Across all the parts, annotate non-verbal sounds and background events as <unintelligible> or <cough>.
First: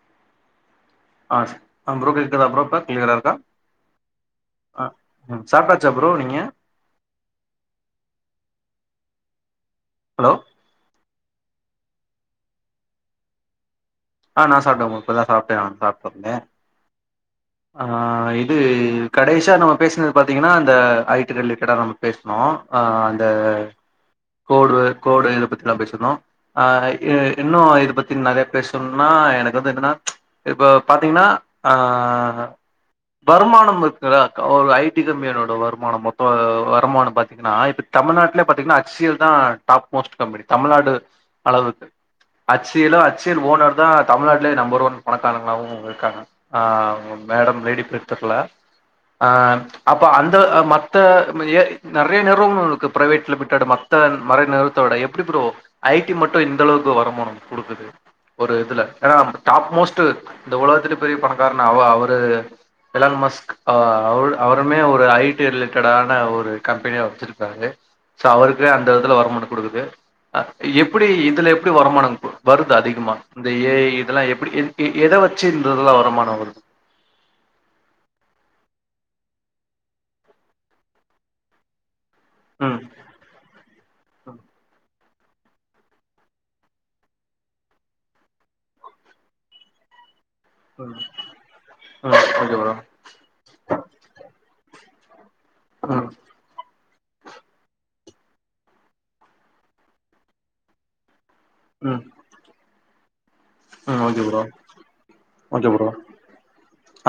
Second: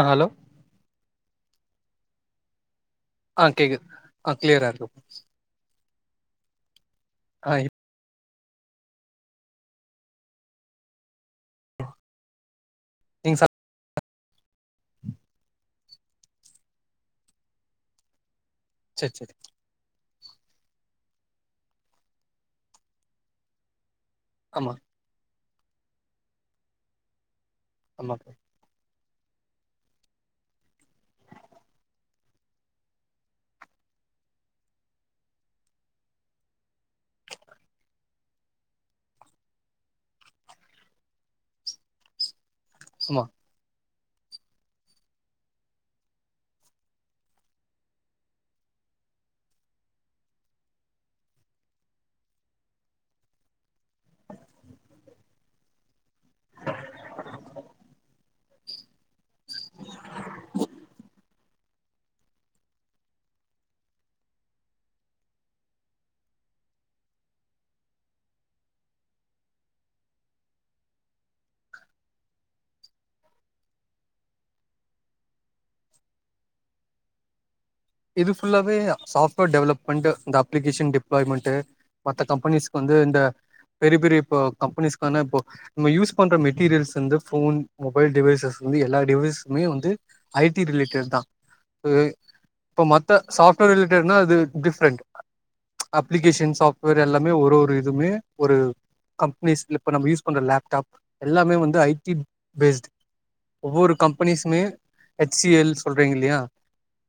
ஆ hello ஆ அ bro கேக்குதா ப்ரோ இப்ப கிளியரா இருக் ஆ கேக்குது ஆ கிளியரா <unintelligible> ம் சாப்டாச்சா ப்ரோ நீங்க ஆ இப் ஹலோ நீங்க சாப் ஆ நா சாப்ட்டேம்மு இப்பதா சாப்ட்டே நா சாப்ட்டு வந்தே ஆ இ இது சரி சரி கடைசியா நம்ம பேஸ்னது பாத்தீங்கனா இந்த ஐடிரிலேட்டடா நம்ம பேஸ்னோ அ அந்த ஆமா கோட் வேர்ட் கோடு இத பத்தில்லா பேசிந்தோ ஆ இ இன்னு இத ஆமா பத்தி நெறைய சொன்னா எனக்கு வந்து என்னனா இப்ப பாத்தீங்னா ஆ வருமானம் இருக்குல ஒரு ஐடி கம்பெனியோட வருமானம் மொத்த வருமானம் பாத்தீங்கனா இப் தமிழ்நாட்ல்ல பாத்தீங்கனா அச் சி எல் தா டாப் மோஸ்ட் கம்பெனி தமிழ்நாடு அளவுக்கு அச் சி எலு அச் ஆமா சி எல் ஓனர் தா தமிழ்நாட்லே யே நம்பர் ஒன் பணக்காரங்களாவு இருக்காங்க ஆ மேடம் ரெடி <unintelligible> ஆ அப்ப அந்த மத்த ஏ நெறைய நேரோம்னு பிரைவேட் லிமிட்டாட் மா மத்த மறை நேறத்தோட எப்டி ப்ரோ ஐ டி மட்டு இந்த அளவுக்கு வருமானம் குடுக்குது ஒரு இதுல ஏனா டாப் மோஸ்ட்டு இந்த உலகத்திலே பெரிய பணக்காரனா அவ அவரு எல்லாருமஸ்க் அவு அவருமே ஒரு ஐ டி ரிலேட்டடான ஒரு கம்பெனிய வச்சிருக்காரு சோ அவருக்கு அந்த இதுல வருமானம் குடுக்குது அ எப்டி இதுல எப்டி வருமான கு வருதா அதி கமா இந்த ஏ ஐ இதலா எப்டி எந் எ எத வெச்சு இந்த இதலா வருமானம் வருது இது ஃபுல்லாவே சாஃப்ட்வேர் டெவலப்மெண்ட்டு இந்த அப்ளிகேஷன் டிப்ளாய்மெண்ட்டு மத்த ம் கம்பெனிஸ்க்கு வந்து இந்த பெரிய பெரிய இப்போ கம்பெனிஸ்க்கான இப்போ நம்ம யூஸ் பண்ற மெட்டீரியல்ஸ் வந்து ஃபோன் மொபைல் டிவைசஸஸ் வந்து எல்லா டிவைஸ்மே வந்து ஐ டி ம் ரிலேட்டட் தா ம் ஓகே ப்ரோ இப்ப மத்த சாப்ட்வேர் ரிலேட்டட்னா அது டிஃப்ரெண்ட் ம் அப்ளிகேஷன் சாஃப் இவரு எல்லாமே ஒரு ஒரு இதுவுமே ஒரு கம்ப்னிஸ் இப்ப நம்ம யூஸ் பண்ற லேப்டாப் எல்லாமே வந் ஐ ம் டி பேஸ்ட் ஒவ்வொரு ம் ஓகே ப்ரோ கம்பெனிஸ்மே H C okay L bro சொல்றீங்கில்லையா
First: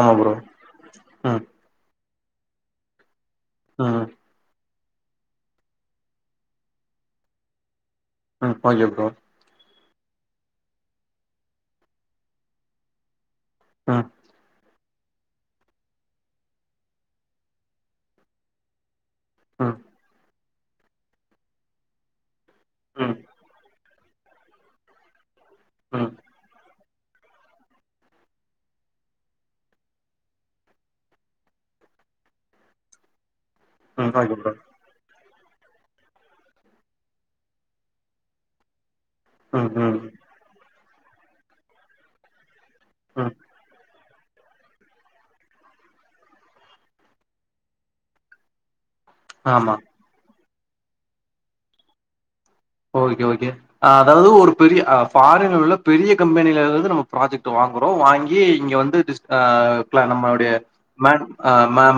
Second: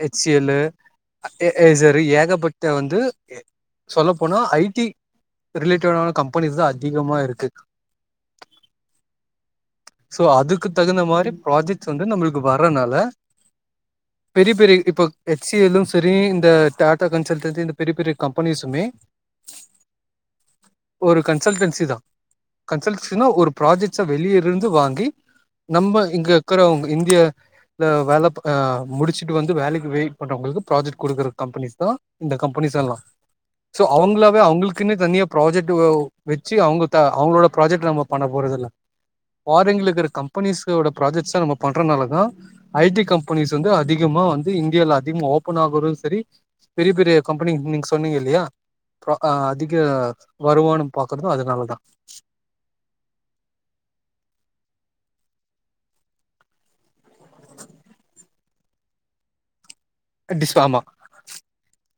ஆமா ஹச் சி ப்ரோ எல்லு ம் ஏ ஏக்ஸ்சரு ஏகபட்ட வந்து ம் சொல்ல போனா ஐ டி ரிலேட்டடான கம்பெனிஸ் தா அதிகமா இருக்கு ஆ ஓகே ஃப்ரோ சோ அதுக்கு தகுந்த மாரி ப்ராஜெக்ட்ஸ் வந்து நம்மளுக்கு வர்றனால ம் பெரிய பெரிய இப்ப ஹச் சி எல்லு சரி இந்த டாடா கன்சல்ட்ல இந்த பெரிய பெரிய கம்பெனிஸுமே அ ஒரு கன்சல்டன்சி தா ம் கன்சல்சினா ஒரு ப்ராஜெக்ட் வெளியிற்ற ந்து வாங்கி நம்ம ம் இங்க இருக்குறவங்க இந்திய இந்த வேல முடிச்சுட்டு வந்து வேலைக்கு வெயிட் பண்றவங்களுக்கு ப்ராஜெக்ட் குடுக்குற கம்பெனிஸ் தா இந்த கம்பெனிஸ் எல்லா சோ ம் ஓகே அவுங்களாவே ப்ரோ அவங்களுக் க்குனு தனியா ப்ராஜெக்ட் வச்சீ அவுங்க அவுங்களோட ப்ராஜெக்ட் நம்ம பண்ண போறதில்ல ம் ஃபாரின்ல ம் இருக்கிற கம்பெனிஸோட ப்ராஜெக்ட்ஸ் அ நம்ம பண்றனால தா ஐ டி ம் கம்பெனிஸ் வந்து அதி அதிகமா வந்து இந்தியால அதிகமா ஓபன் ஆகுறது சரி பெரிய பெரிய கம்பெனி நீங்க சொன்னீங்கல்லியா இல்லியா இப்ப அ ஆமா அதிக வருவானு பாக்குறது அதுனாலதா ஓகே ஓகே அதாவுது ஒரு பெரிய ஃபாரின்ல உள்ள பெரிய கம்பெனில இருந்து நம்ம ப்ராஜெக்ட் வாங்குறோ வாங்கி இங்க வந்து ஆ பிளான் நம்முடைய டிஸ் ஆமா மேன்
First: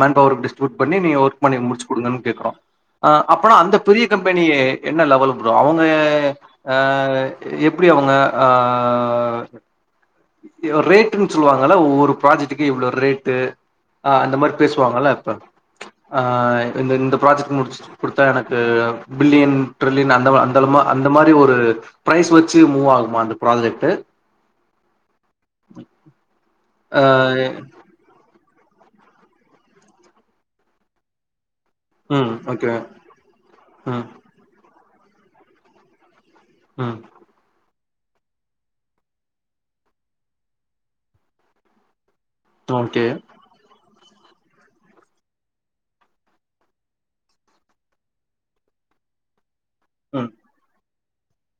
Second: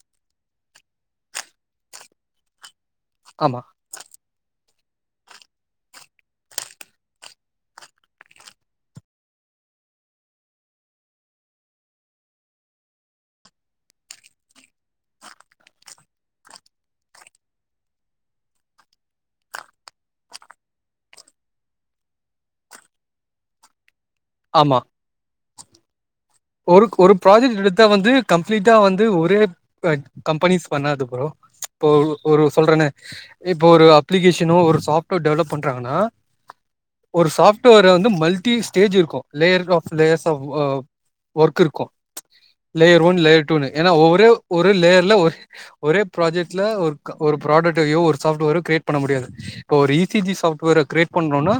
மேன் பவரு டிஸ்ட்ரிபுயூட் பண்ணி நீங்க ஒர்க் பண்ணி முடிச்சு குடுங்கனு கேக்குறோ அப்ப ஆமா அந்த பெரிய கம்பெனி என்ன லெவலு அவுங்க ஏ அ எப்டி அவுங்க அ ரேட்டுன்னு சொல்வாங்கல்ல ஒவ்வொரு ப்ராஜெக்டுக்கு இவ்ளோ ரேட்டு ஆ அந்த மாரி பேசுவாங்கல்ல இப்ப ஆ இந்த இந்த ப்ராஜெக்ட் முடிச்சு குடுத்தா எனக்கு பில்லியன் ட்ரில்லியன் அந் அந்த அந்தலுமா அந்த மாரி ஒரு பிரைஸ் வச்சு மூவ் ஆகுமா அந்த ப்ராஜெக்ட் ஆமா ஒருக் ஆ கொரு ப்ராஜெக்ட் எடுத்து த்தா வந்து கம்ப்ளீட்டா வந்து ஒரே கம்பெனிஸ் பண்ணாது ஃப்ரோ இப்போ ம் ஒரு ஓகே சொல்றனே இப்போ ஒரு ம் அப்ளிகேஷனோ ஒரு சாஃப்ட்வேர் டெவலப் பண்றாங்கன்னா ம் ஒரு சாஃப்ட்வேர் வந்து மல்டி ஸ்டேஜ் இருக்கு layer of layers of work இருக்கு லேயர் ஓகே ஒன் லேயர் டூன்னு ஏனா ஒரே ஒரு லேயர்ல ஒரு ஒரே ப்ராஜெக்ட்ல ஒரு ப்ராடட்டரியோ ஒரு சாஃப்ட்வேரோ கிரியேட் பண்ண முடியாது இப்ப ஒரு இ சி ம் ஜி சாஃப்ட்வேர கிரியேட் பண்றோன்னா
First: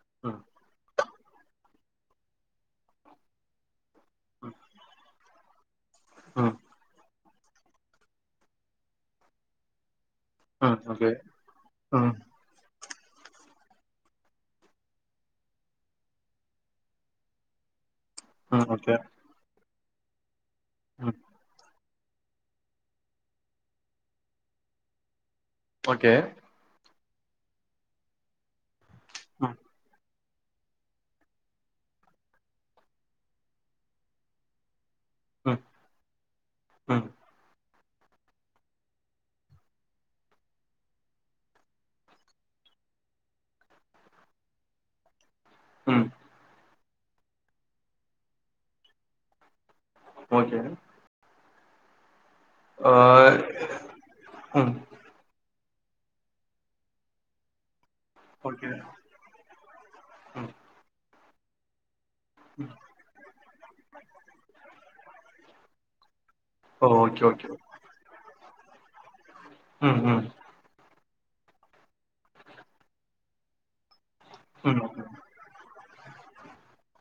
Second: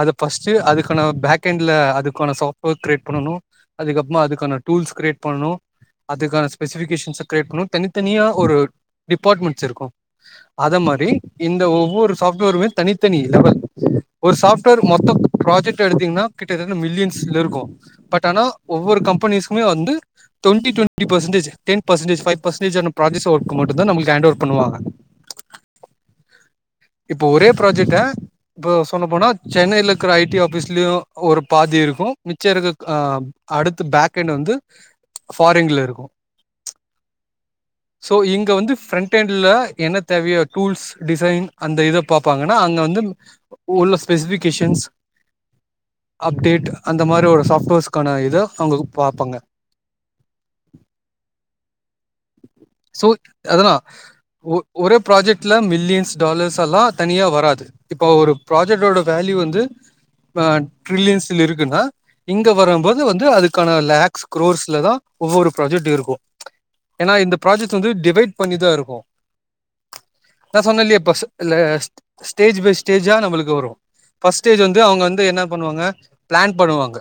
அத ம் ஃபர்ஸ்ட்டு அது இப்ப நம்ம பேக்கெண்ட்ல அதுக்கான சாஃப்வேர் கிரியேட் பண்ணனு அதுக்கப்றோமா அதுக்கான டூல்ஸ் கிரியேட் பண்ணனு அதுக்கான ம் ஸ்பெசிபிகேஷன்ஸ கிரியேட் பண்ணணு தனித்தனியா ஒரு டிப்பார்ட்மெண்ட்ஸ் இருக்கு ம் அத ஓகே மாரி இந்த ஒவ்வொரு ம் சாஃப்ட்வேருமே தனித்தனி லெவல் ஒரு சாஃப்ட்வேர் மொத்த ப்ராஜெட் எடுத்திங்கனா கிட்டத்த மில்லியன்ஸ் இருக்கோ பட் ஆனா ம் ஓகே ஒவ்வொரு கம்பெனிஸ்மே வந்து டுவெண்ட்டி டுவெண்ட்டி ம் percentage ten percentage five percentage ஆன ப்ராஜெக்ட்ஸ் ஒர்க்கு மட்டு தா நமக்கு ஹேன் ஓவர் பண்ணுவாங்க ஓகே இப்ப ஒரே ப்ராஜெக்ட்ட இப்ப சொல்ல போனா ம் சென்னையில இருக்குற ஐ டி ஆஃபிஸ்லியு ஒரு பாதி இருக்கு மிச்ச இருக்க ஆ அடுத்து பேக்கெண்ட் வந்து ம் ஃபாரின்ல இருக்கு ம் சோ இங்க வந்து ஃபிரண்டெண்ல என்ன தேவையோ டூல்ஸ் டிசைன் அந்த இத பாப்பாங்கன்னா அங்க வந்து உள்ள ஸ்பெசிபிகேஷன்ஸ் ம் அப்டேட் அந்த மாரி ஒரு சாப்ட்வேர்ஸ்க்கான இத அவங்க பாப்பாங்க ஓகே ஆ சோ அததா ஒ ம் ஒரே ப்ராஜெக்ட்ல மில்லியன்ஸ் டாலர்ஸ் எல்லா தனியா வராது இப்ப ஒரு ஓகே ப்ராஜெக்டோட வேல்யூ வந்து ஆ ம் ட்ரில்லியன்ஸ்ல இருக்குன்னா இங்க வரம்போ ல்ல வந்து அதுக்கான லேக்ஸ் குரோர்ஸ்லதா ஒவ்வொரு ப்ராஜக்ட் இருக்கு எனா ஓகே இந்த ஓகே ப்ராஜக்ட் வந்து டிவைட் பண்ணிதா இருக்கு ம் ம் நா சொன்னேல்லையே இப்ப ஸ் ல்ல ஸ்டேஜ் பை ஸ்டேஜா நம்மளுக்கு வரு ஃபஸ்ட் ஸ்டேஜ் ம் வந்து ம் அவ்ங்க வந்து என்னா பண்ணுவாங்க ப்ளான் பண்ணுவாங்க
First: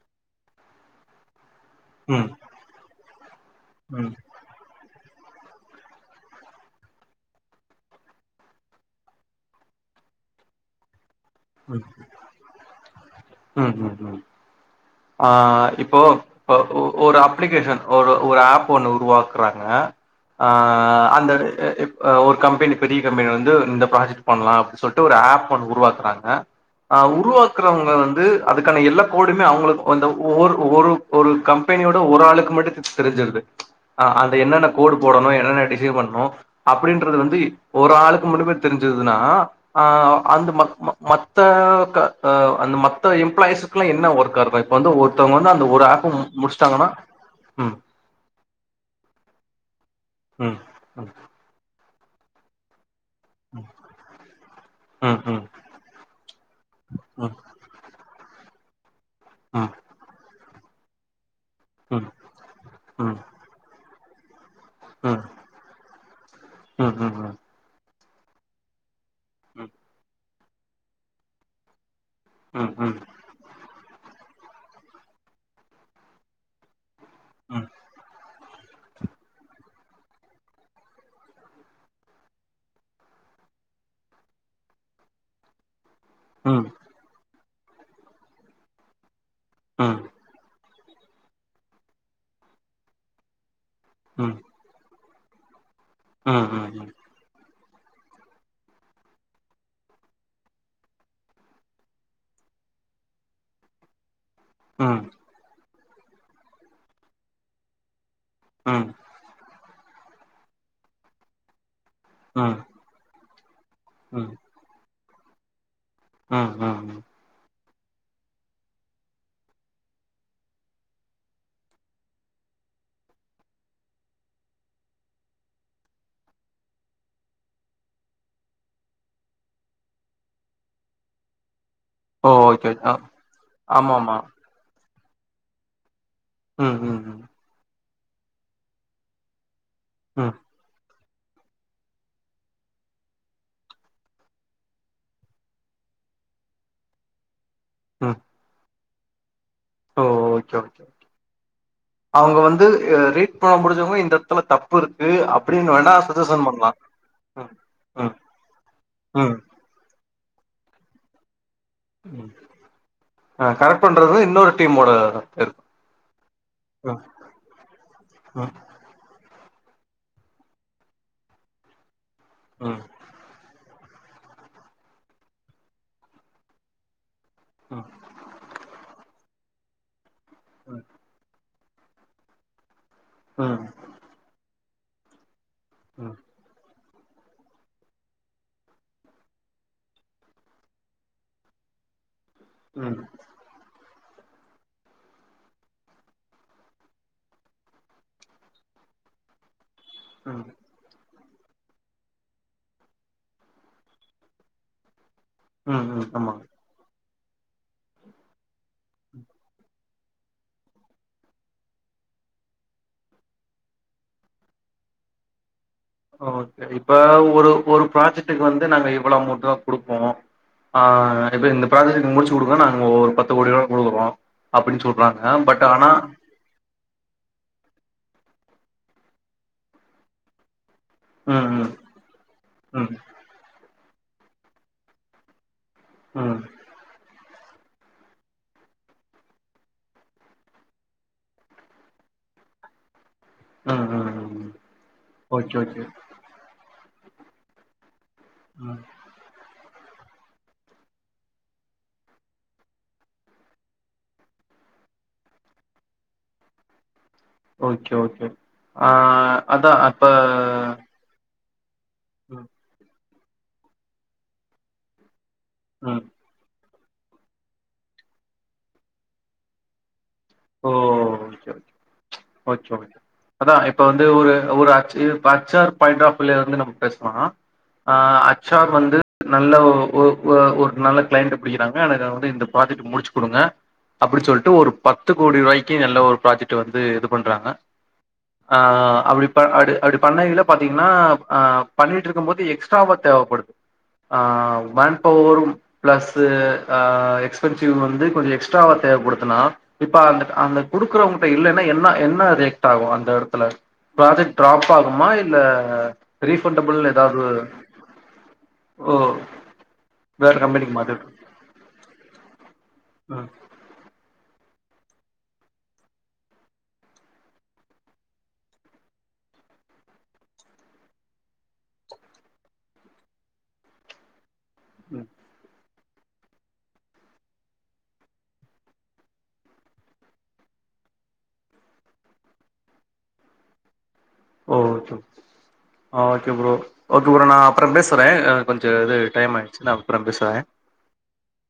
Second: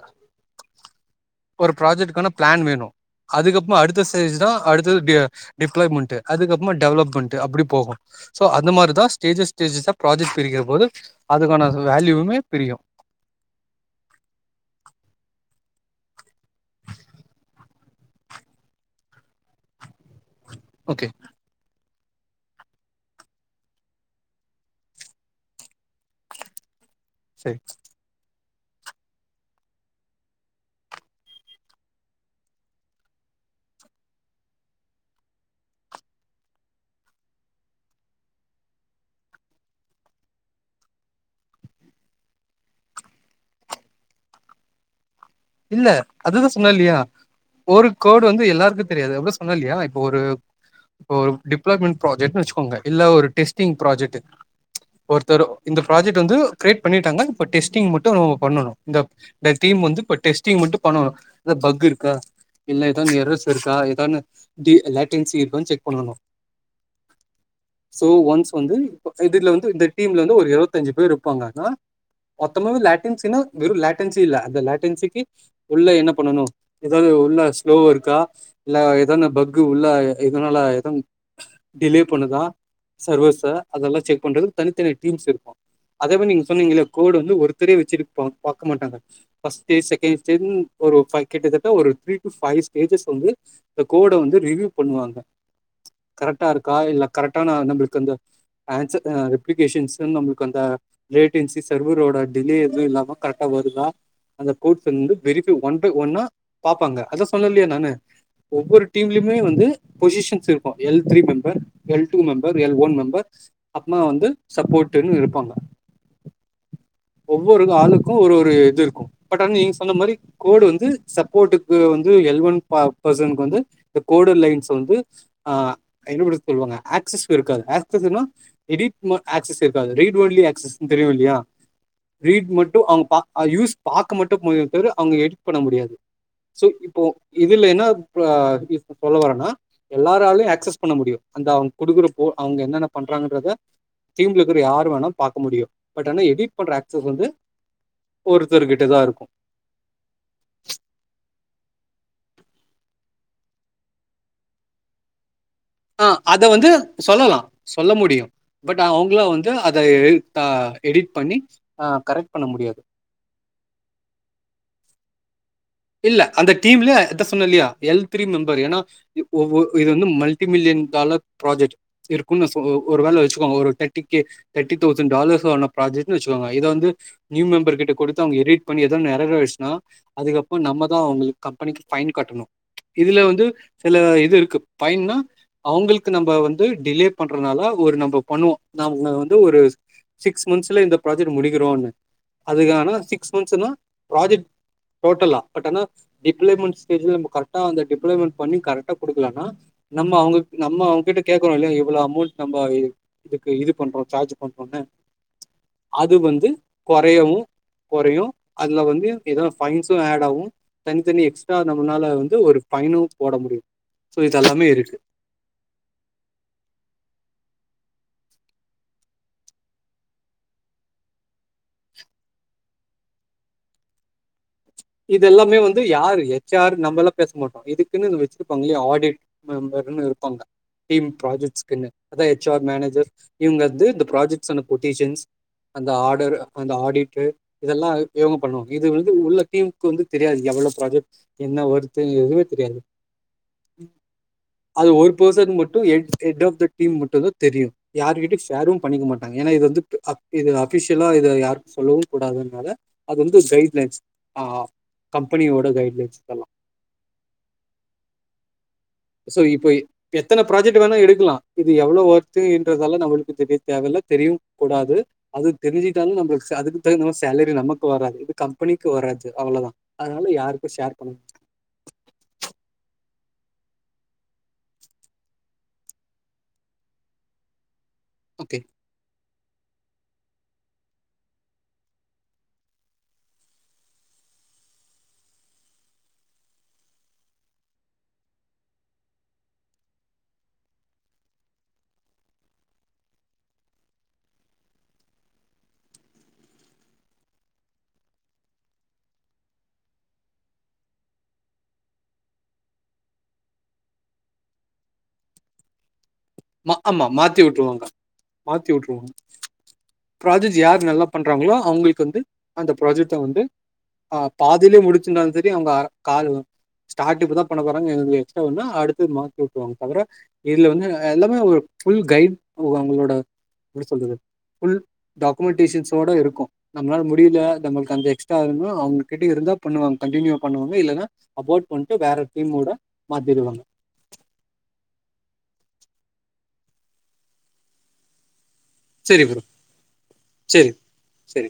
ஒரு ம் ப்ராஜக்ட்க்கான ப்ளான் வேணு அதுக்கப்பம் அடுத்த ம் ஸ்டேஜ்தா அடு து பி டிப்ளாய்மெண்ட்டு அதுக்கப்பமா டெவலப்மெண்ட்டு அப்டி போகு ஸோ அந்தமாரி தா ஸ்டேஜஸ் ஸ்டேஜ்ஸா ப்ராஜக்ட் பிரிக்கிற போது அதுக்கான வேல்யுவுமே பிரியு ம் ம் ம் ஆ இப்போ ஒ ஒ ஒரு அப்ளிகேஷன் ஒரு ஒரு ஆப் ஒண்ணு உருவாக்குறாங்க அ ஓகே அந்த எ எப் அ ஒரு கம்பெனி பெரிய கம்பெனி வந்து இந்த ப்ராஜெக்ட் பண்லா அப்டினு சொல்லிட்டு ஒரு ஆப் ஒன்னு உருவாக்குறாங்க அ சரி உருவாக்குறவங்க வந்து அதுக்கான எல்லா கோடுமே அவ்ங்களுக்கு அந்தொ ஒரு ஒரு ஒரு கம்பெனியோட ஒரு ஆளுக்கு மட்டு தெரிஞ்சிருது ஆ அதுல என்னென்ன கோடு போடணு என்னென்ன டிசைன் பண்ணனு அப்டின்றது வந்து ஒரு ஆளுக்கு மட்டுமே தெரிஞ்சதுன்னா ஆ அந்த மக் ம மத்த க அ அந்த மத்த எம்ப்ளாய்ஸ்க்லா என்ன ஒர்க்காருக்கு இப்ப வந்து ஒருத்தவுங்க வந்து அந் இல்ல அதுதா சொன்ன இல்லியா ம் ஒரு கோடு வந்து எல்லாருக்கு தெரியாது அப்டிதான் சொன்னல்லியா இப்ப ஒரு ம் ம் ஒரு டிப்ளமென் ப்ராஜெக்ட்னு வச்சுக்கோங்க இல்ல ஒரு டெஸ்டிங் பிராஜெக்ட்டு ம் ஒருத்தர் ம் இந்த ப்ராஜெக்ட் வந்து கிரியேட் பண்ணிட்டாங்க ம் இப்ப டெஸ்டிங் மட்டு <unintelligible> பண்ணணு இந்த இந்த டீம் வந்து இப்ப டெஸிட்டிங் மட்டும் பண்ணணு எதா பக்கு ம் ம் இருக்கா இல்ல எதான் ம் எரர்ஸ் இருக்கா எதானு டி லேட்டன்சி இருக்கான் செக் பண்ணணு ம் ம் ம் சோ ஒன்ஸ் வந்து இப்ப இதுல வந்து இந்த டீம்ல வந்து ஒரு இருவத்தஞ்சு பேர் இருப்பாங்க ஆ ம் ம் ம் ம் ம் ம் ம் ம் ம் ம் ம் ம் ம் ம் மொத்தமாவ லாட்டென்சின்னா வெறு லேட்டன்சி இல்ல அந்த லேட்டின்சிக்கு உள்ள என்ன பண்ணணு ஏதாது உள்ள ஸ்லோ ஒர்க்கா இல்ல ஏதானு பக்கு உள்ள எதுனால எதும் டிலே பண்ணுதா சர்வஸ்சு அதெல்லா செக் பண்றது தனித்தனி டீம்ஸ் இருக்கு அதே மாரி நீங்க சொன்னிங்களே கோடு வந்து ஒருத்தரே வச்சிருப்பாங் பாக்க மாட்டாங்க ஃபஸ்ட்டு செ ம் ஒரு ஃபை கிட்டத்தட்ட ஒரு த்ரீ டு ஃபைவ் ஸ்டேஜஸ் வந்து இந்த கோட வந்து ரிவ்யூ பண்ணுவாங்க கரெக்ட்டா இருக்கா இல்ல கரெக்ட்டான நம்மளுக்கு அந்த ஆன்சர் அ ரெப்ளிக்கேஷன்ஸ் நம்மளுக்கு அந்த ரேடிங்சு சர்வரோடா டிலே எது இல்லாம கரெக்ட்டா வருதா <unintelligible> வந்து வெரிஃபை ஒன் பை ஒன்னா பாப்பாங்க அத சொன்ன இல்லையா நானு ஒவ்வொரு டீம்லைமே வந்து பொசிஷன்ஸ் இருக்கு L three member L two member L one member அப்றோமா வந்து ம் சப்போர்ட்ன்னு இருப்பாங்க ம் ம் ம் ஒவ்வொரு ஆளுக்கு ஒரு ஒரு இது இருக்கு பட் ஆனா நீங்க சொன்ன மாரி கோடு வந்து சப்போர்ட்டுக்கு வந்து எல் ஒன் ப பர்சனுக்கு வந்து இந்த கோடர் லைன்ஸ் வந்து ஆ என்ன <unintelligible> சொல்வாங்க ஆக்சஸ் இருக்காது ஆக்சஸ்ன்னா எடிட் ம ஆக்சஸ் இருக்காது ரீட் ஒன்லி ஆக்சஸ் தெரியு இல்லையா ஓ ரீட் ஓகே மட்டு ஆ அவுங்க பாக் யூஸ் பாக்க ஆமாமா மட்டு முடியு தவிர அவுங்க எடிட் பண்ண முடியாது சோ ம் ம் இப்போ ம் இதுலென்ன ஆ இப்ப சொல்ல வரேன்னா ம் எல்லாராலையு ஆக்சஸ் பண்ண முடியு அந்த அவுங் குடுக்குறப்போ அவங்க என்னென்ன பண்றாங்கன்றத டீம்ல இருக்குற யாரு வேணா பாக்க முடியு பட் ஆனா எடிட் பண்ற அக்ஸஸ் வந்து ம் ஒருத்தர்கிட்டதா இருக்கு ஓ ஓகே ஓகே ஓகே அவங்க வந்து ரீட் பண்ண முடிஞ்சவங்க இந்த இடத்துல தப்பு இருக்கு அப்படின்னு வேணா அ அத சஜஷன் வந்து பண்ணலா சொல்லலா சொல்ல ம் முடியு பட் அவங்கள ம் வந்து அத அ எடிட் பண்ணி அ கரெக்ட் பண்ண முடியாது அ கரெக்ட் பண்றது இன்னொரு டீமோட இருக் இல்ல அந்த டீம்லியே எத சொன்ன இல்லையா எல் த்ரீ ம் மெம்பரு ஏன்னா ஒவ்வொ இது வந்து மல்டி மில்லியன் டாலர் ப்ராஜக்ட் இருக்கு நா சொ ஒ ம் ஒரு வேல வச்சுக்கோங்க ஒரு டெ ட்டிக்கே தேர்ட்டி தௌசண்ட் டாலர்ஸ் ஆன ப்ராஜெக்ட்னு வச்சுகோங்க இத வந்து நியூ மெம்பர் ம் கிட்ட கொடுத் து அவங்க எடிட் பண்ணி எதோன் எற்றேர் ஆய்ட்ச்சுன்னா அதுக்கப்ப நம்ம தா அவங்களுக் கம்பெனிக் ஃபைன் கட்டணு இதுல வந்து ம் ம் சில இது இருக்கு ஃபைன்னா அவங்களுக்கு நம்ப வந்து டிலே பண்றனால ஒரு நம்ப பண்ணுவோ நம வந்து ஒரு சிக்ஸ் மன்ஸ்ல இந்த ப்ராஜெக்ட் முடிக்கிறோன்னு ம் அதுக்கான ம் சிக்ஸ் மன்ஸ்ன்னா ப்ராஜெக்ட் போட்டலா பட் ஆனா டிப்ளமெண்ட்ஸ் ஸ்டேஜ்ல நம கரெக்டா அந்த டிப்ளமெண்ட் பண்ணி கரெக்டா குடுக்கலனா நம்ம அவங்க நம்ம அவங்கிட்ட கேக்குறோ இல்லையா இவ்வளோ அமௌண்ட் நம்ப இதுக் இதுக்கு இது பண்றோ சார்ஜ் பண்றோன்னு ம் ம் அது ஆமா வந்து கொறையவு கொறையு அதுல வந்து இதா ஃபைன்ஸ் கு ஆட் ஆவு தனித்தனி எக்ஸ்ட்ரா நம்மளால வந்து ஒரு பைனு போட முடியு சோ இதெல்லாமே இருக்கு ஓகே இப்ப ஒரு ஒரு ப்ராஜெக்டுக்கு வந்து நாங்க இவ்ளோ அமௌண்ட் தா குடுப்போ ஆ இப்ப இந்த ப்ராஜெக்ட் முடிச்சு குடுங்க நாங்க ஒரு பத்து கோடி ரூபா குடுக்குறோ அப்படின் சொல்றாங்க பட் ஆனா சார் நம்பல்லா பேச மாட்டோ இதுக்குன்னு வச்சுருப்பாங்க இல்லையா ஆடிட் மெம்பர்னு இருப்பாங்க டீம் ம் ப்ராஜெக்ட்ஸ்குன்னு அதா எச் ஆர் ம் மேனேஜர் இவங்க வந்து இந்த ப்ராஜக்ட்ஸ்ன கொட்டேஷன்ஸ் அந்த ஆர்டரு ம் அந்த ஆடிட்ரு இதெல்லா இவங்க பண்ணுவாங்க இது வந்து உள்ள டீம்கு வந்து தெரியாது இது எவ்வளோ ப்ராஜெக்ட் என்ன வருது எதுவுமே தெரியாது ம் ம் ம் அது ஒரு பெர்சன் ஓகே மட்டு okay Ed head of the team மட்டு தா தெரியு யாருகிட்ட ம் ஷேரும் பண்ணிக்க மாட்டாங்க ஏன்னா இது வந்து இது அபி இது அபிஷியலா இத யார்க்கு சொல்லவு கூடாதுனால அது வந்து கைட் லைன்ஸ் ஆ கம்பெனியோட கைட்லைன்ஸ் இதல்லா ஓகே ஓகே ஆ சோ இப்பய் அதான் அப்ப எத்தன ப்ராஜெக்ட் வேனா எடுக்கலா இது எவ்ளோ ஒர்த்து ம், இன்றதால நம்மளுக்கு தெரிய தேவ தெரியு கூடாது அது ம். தெரிஞ்சிகிட்டாலு நம்பளுக் சே அதுக்கு தகுந்த மார் சேலரி நமக்கு வராது இது கம்பெனிக்கு வராது அவ்வளதா அதனால ஓ! யாருக்கு ஷேர் பண்ண ஓகே ஓகே <unintelligible> அதா இப்ப வந்து ஒரு ஒரு அச்சு இப்ப அச் ஆர் பாயிண்ட் ஆஃப்ல இருந்து நம்ம பேசலா ஆ ஹச் ஓகே. ஆர் வந்து நல்ல ஒ ஒ ஓ ஒர் நல்ல கிளைண்ட புடிக்குறாங்க ஆனா இத வந்து இந்த ப்ராஜெக்ட் முடிச்சு குடுங்க அப்டி சொல்ட்டு ஒரு பத்து கோடி ரூபாய்க்கு நல்ல ஒரு ப்ராஜெக்ட் வந்து இது பண்றாங்க ஆ அப்டி அது அப்டி பண்ணையில பாத்தீங்கன்னா ஆ பண்ணிட்டு இருக்கும் போது எக்ஸ் ட்ராவா தேவப்படுது ஆ மேன் பவரும் பிளஸ்ஸு ஆ எக்ஸ்பென்சிவ் வந்து கொஞ்சோ எக்ஸ்ட்ராவா தேவப்படுத்துனா இப்ப அந்த அந்த குடுக்குறவங்க்ட இல்லன்னா என்ன என்ன ரியக்ட் ஆகு அந்த இடத்துல ப்ராஜெக்ட் ட்ராப் ஆகுமா இல்ல மா ரீஃபண்டபிள் ஆமா ஏதாவது மாத்தி உட்டுருவாங்க மாத்தி ஓ உட்டுருவாங் வேற ப்ராஜெக்ட் கம்பெனிக்கு யார் நல்லா மாத்திட்டு பண்றாங்களோ அவுங்ளுக்கு வந்து அந்த ப்ராஜெக்ட்ட ம் வந்து ஆ பாதிலே முடிச்சிருந்தாலு செரி அவங்க அர கால் ஸ்டார்ட் இப்பதா பண்ண போறாங்க எங்களு எக்ஸ்ட்ரா வேணுனா அடுத்து மாத்தி விட்ருவாங்க தவிர இதுல வந்து எல்லாமே ஒரு ஃபுல் கைட் அவங்களோட எப்டி சொல்றது ஃபுல் ம் டாக் கோ டிஷின்ஸோட இருக்கு நம்மளால முடில நம்மளுக்கு அந்த எக்ஸ்ட்ரா <unintelligible> அவங்க கிட்ட இருந்தா பண்ணுவாங்க கண்டினியூ பண்ணுவாங்க இல்லன்னா அபோட் பண்ட்டு வேற டீம் கூட மாத்திருவாங்க ஓ ஓகே ஆ ஓகே ஃப்ரோ ஓகே ஃப்ரோ நா அப்புறம் பேசறே கொஞ்சோ இது சரி டைம் ப்ரோ ஆயிடுச்சி நா அப்பறம் பேசுற சரி சரி